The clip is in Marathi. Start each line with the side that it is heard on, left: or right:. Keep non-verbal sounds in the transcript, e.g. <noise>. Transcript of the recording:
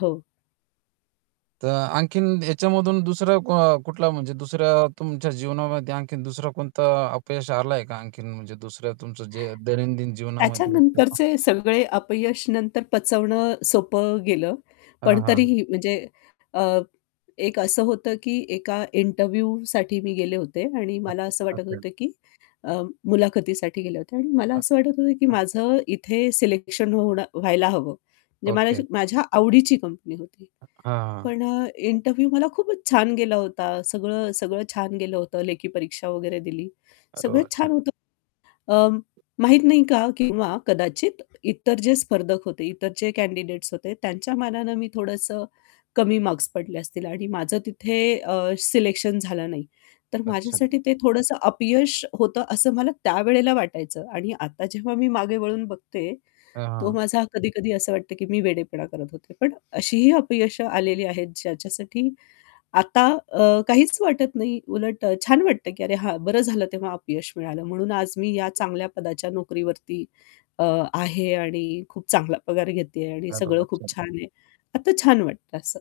left: हो.
right: तर आणखीन याच्यामधून दुसरा अ, कुठला म्हणजे दुसऱ्या तुमच्या जीवनामध्ये आणखीन दुसरा कोणता अपयश आलं आहे का आणखीन म्हणजे दुसऱ्या तुमचं जे दैनंदिन जीवनामध्ये किंवा
left: त्याच्यानंतरचे सगळे अपयश नंतर पचवणं सोपं गेलं,
right: हां,
left: पण
right: हां.
left: तरीही म्हणजे अ, एक असं होतं की एका इंटरव्ह्यूसाठी मी गेले होते आणि
right: <unintelligible>
left: मला असं वाटत
right: असेल.
left: होतं की अ, मुलाखतीसाठी गेले होते. आणि मला
right: अ
left: असं वाटत होतं की
right: अ.
left: माझं इथे सिलेक्शन होणं व्हायला हवं. म्हणजे मला
right: ओके.
left: असं माझ्या आवडीची कंपनी होती.
right: अ हां.
left: पण अ, इंटरव्ह्यू मला खूपच छान गेला होता. सगळं, सगळं छान गेलं होतं. लेखी परीक्षा वगैरे दिली.
right: अरे
left: सगळं
right: वाह, छान.
left: छान होतं अं, माहीत नाही का? किंवा कदाचित इतर जे स्पर्धक होते, इतर जे कँडिडेट्स होते, त्यांच्या मानानं मी थोडंसं कमी मार्क्स पडले असतील आणि माझं तिथे अ, सिलेक्शन झालं नाही. तर
right: अच्छा.
left: माझ्यासाठी ते थोडंसं अपयश होतं, असं मला त्यावेळेला वाटायचं. आणि आता जेव्हा मी मागे वळून बघते,
right: <unintelligible>
left: तो
right: हां.
left: माझा कधी-कधी असं वाटते की मी वेडेपणा करत होते. पण अशीही अपयश आलेली आहेत ज्याच्यासाठी आता अ, काहीच वाटत नाही. उलट अ, छान वाटतं, की अरे, हां, बरं झालं तेव्हा अपयश मिळालं म्हणून आज मी या चांगल्या पदाच्या नोकरीवरती अ, आहे आणि खूप चांगला पगार घेते आहे आणि
right: अरे वाह,
left: सगळं खूप
right: छान.
left: छान आहे. आता छान वाटतं असं.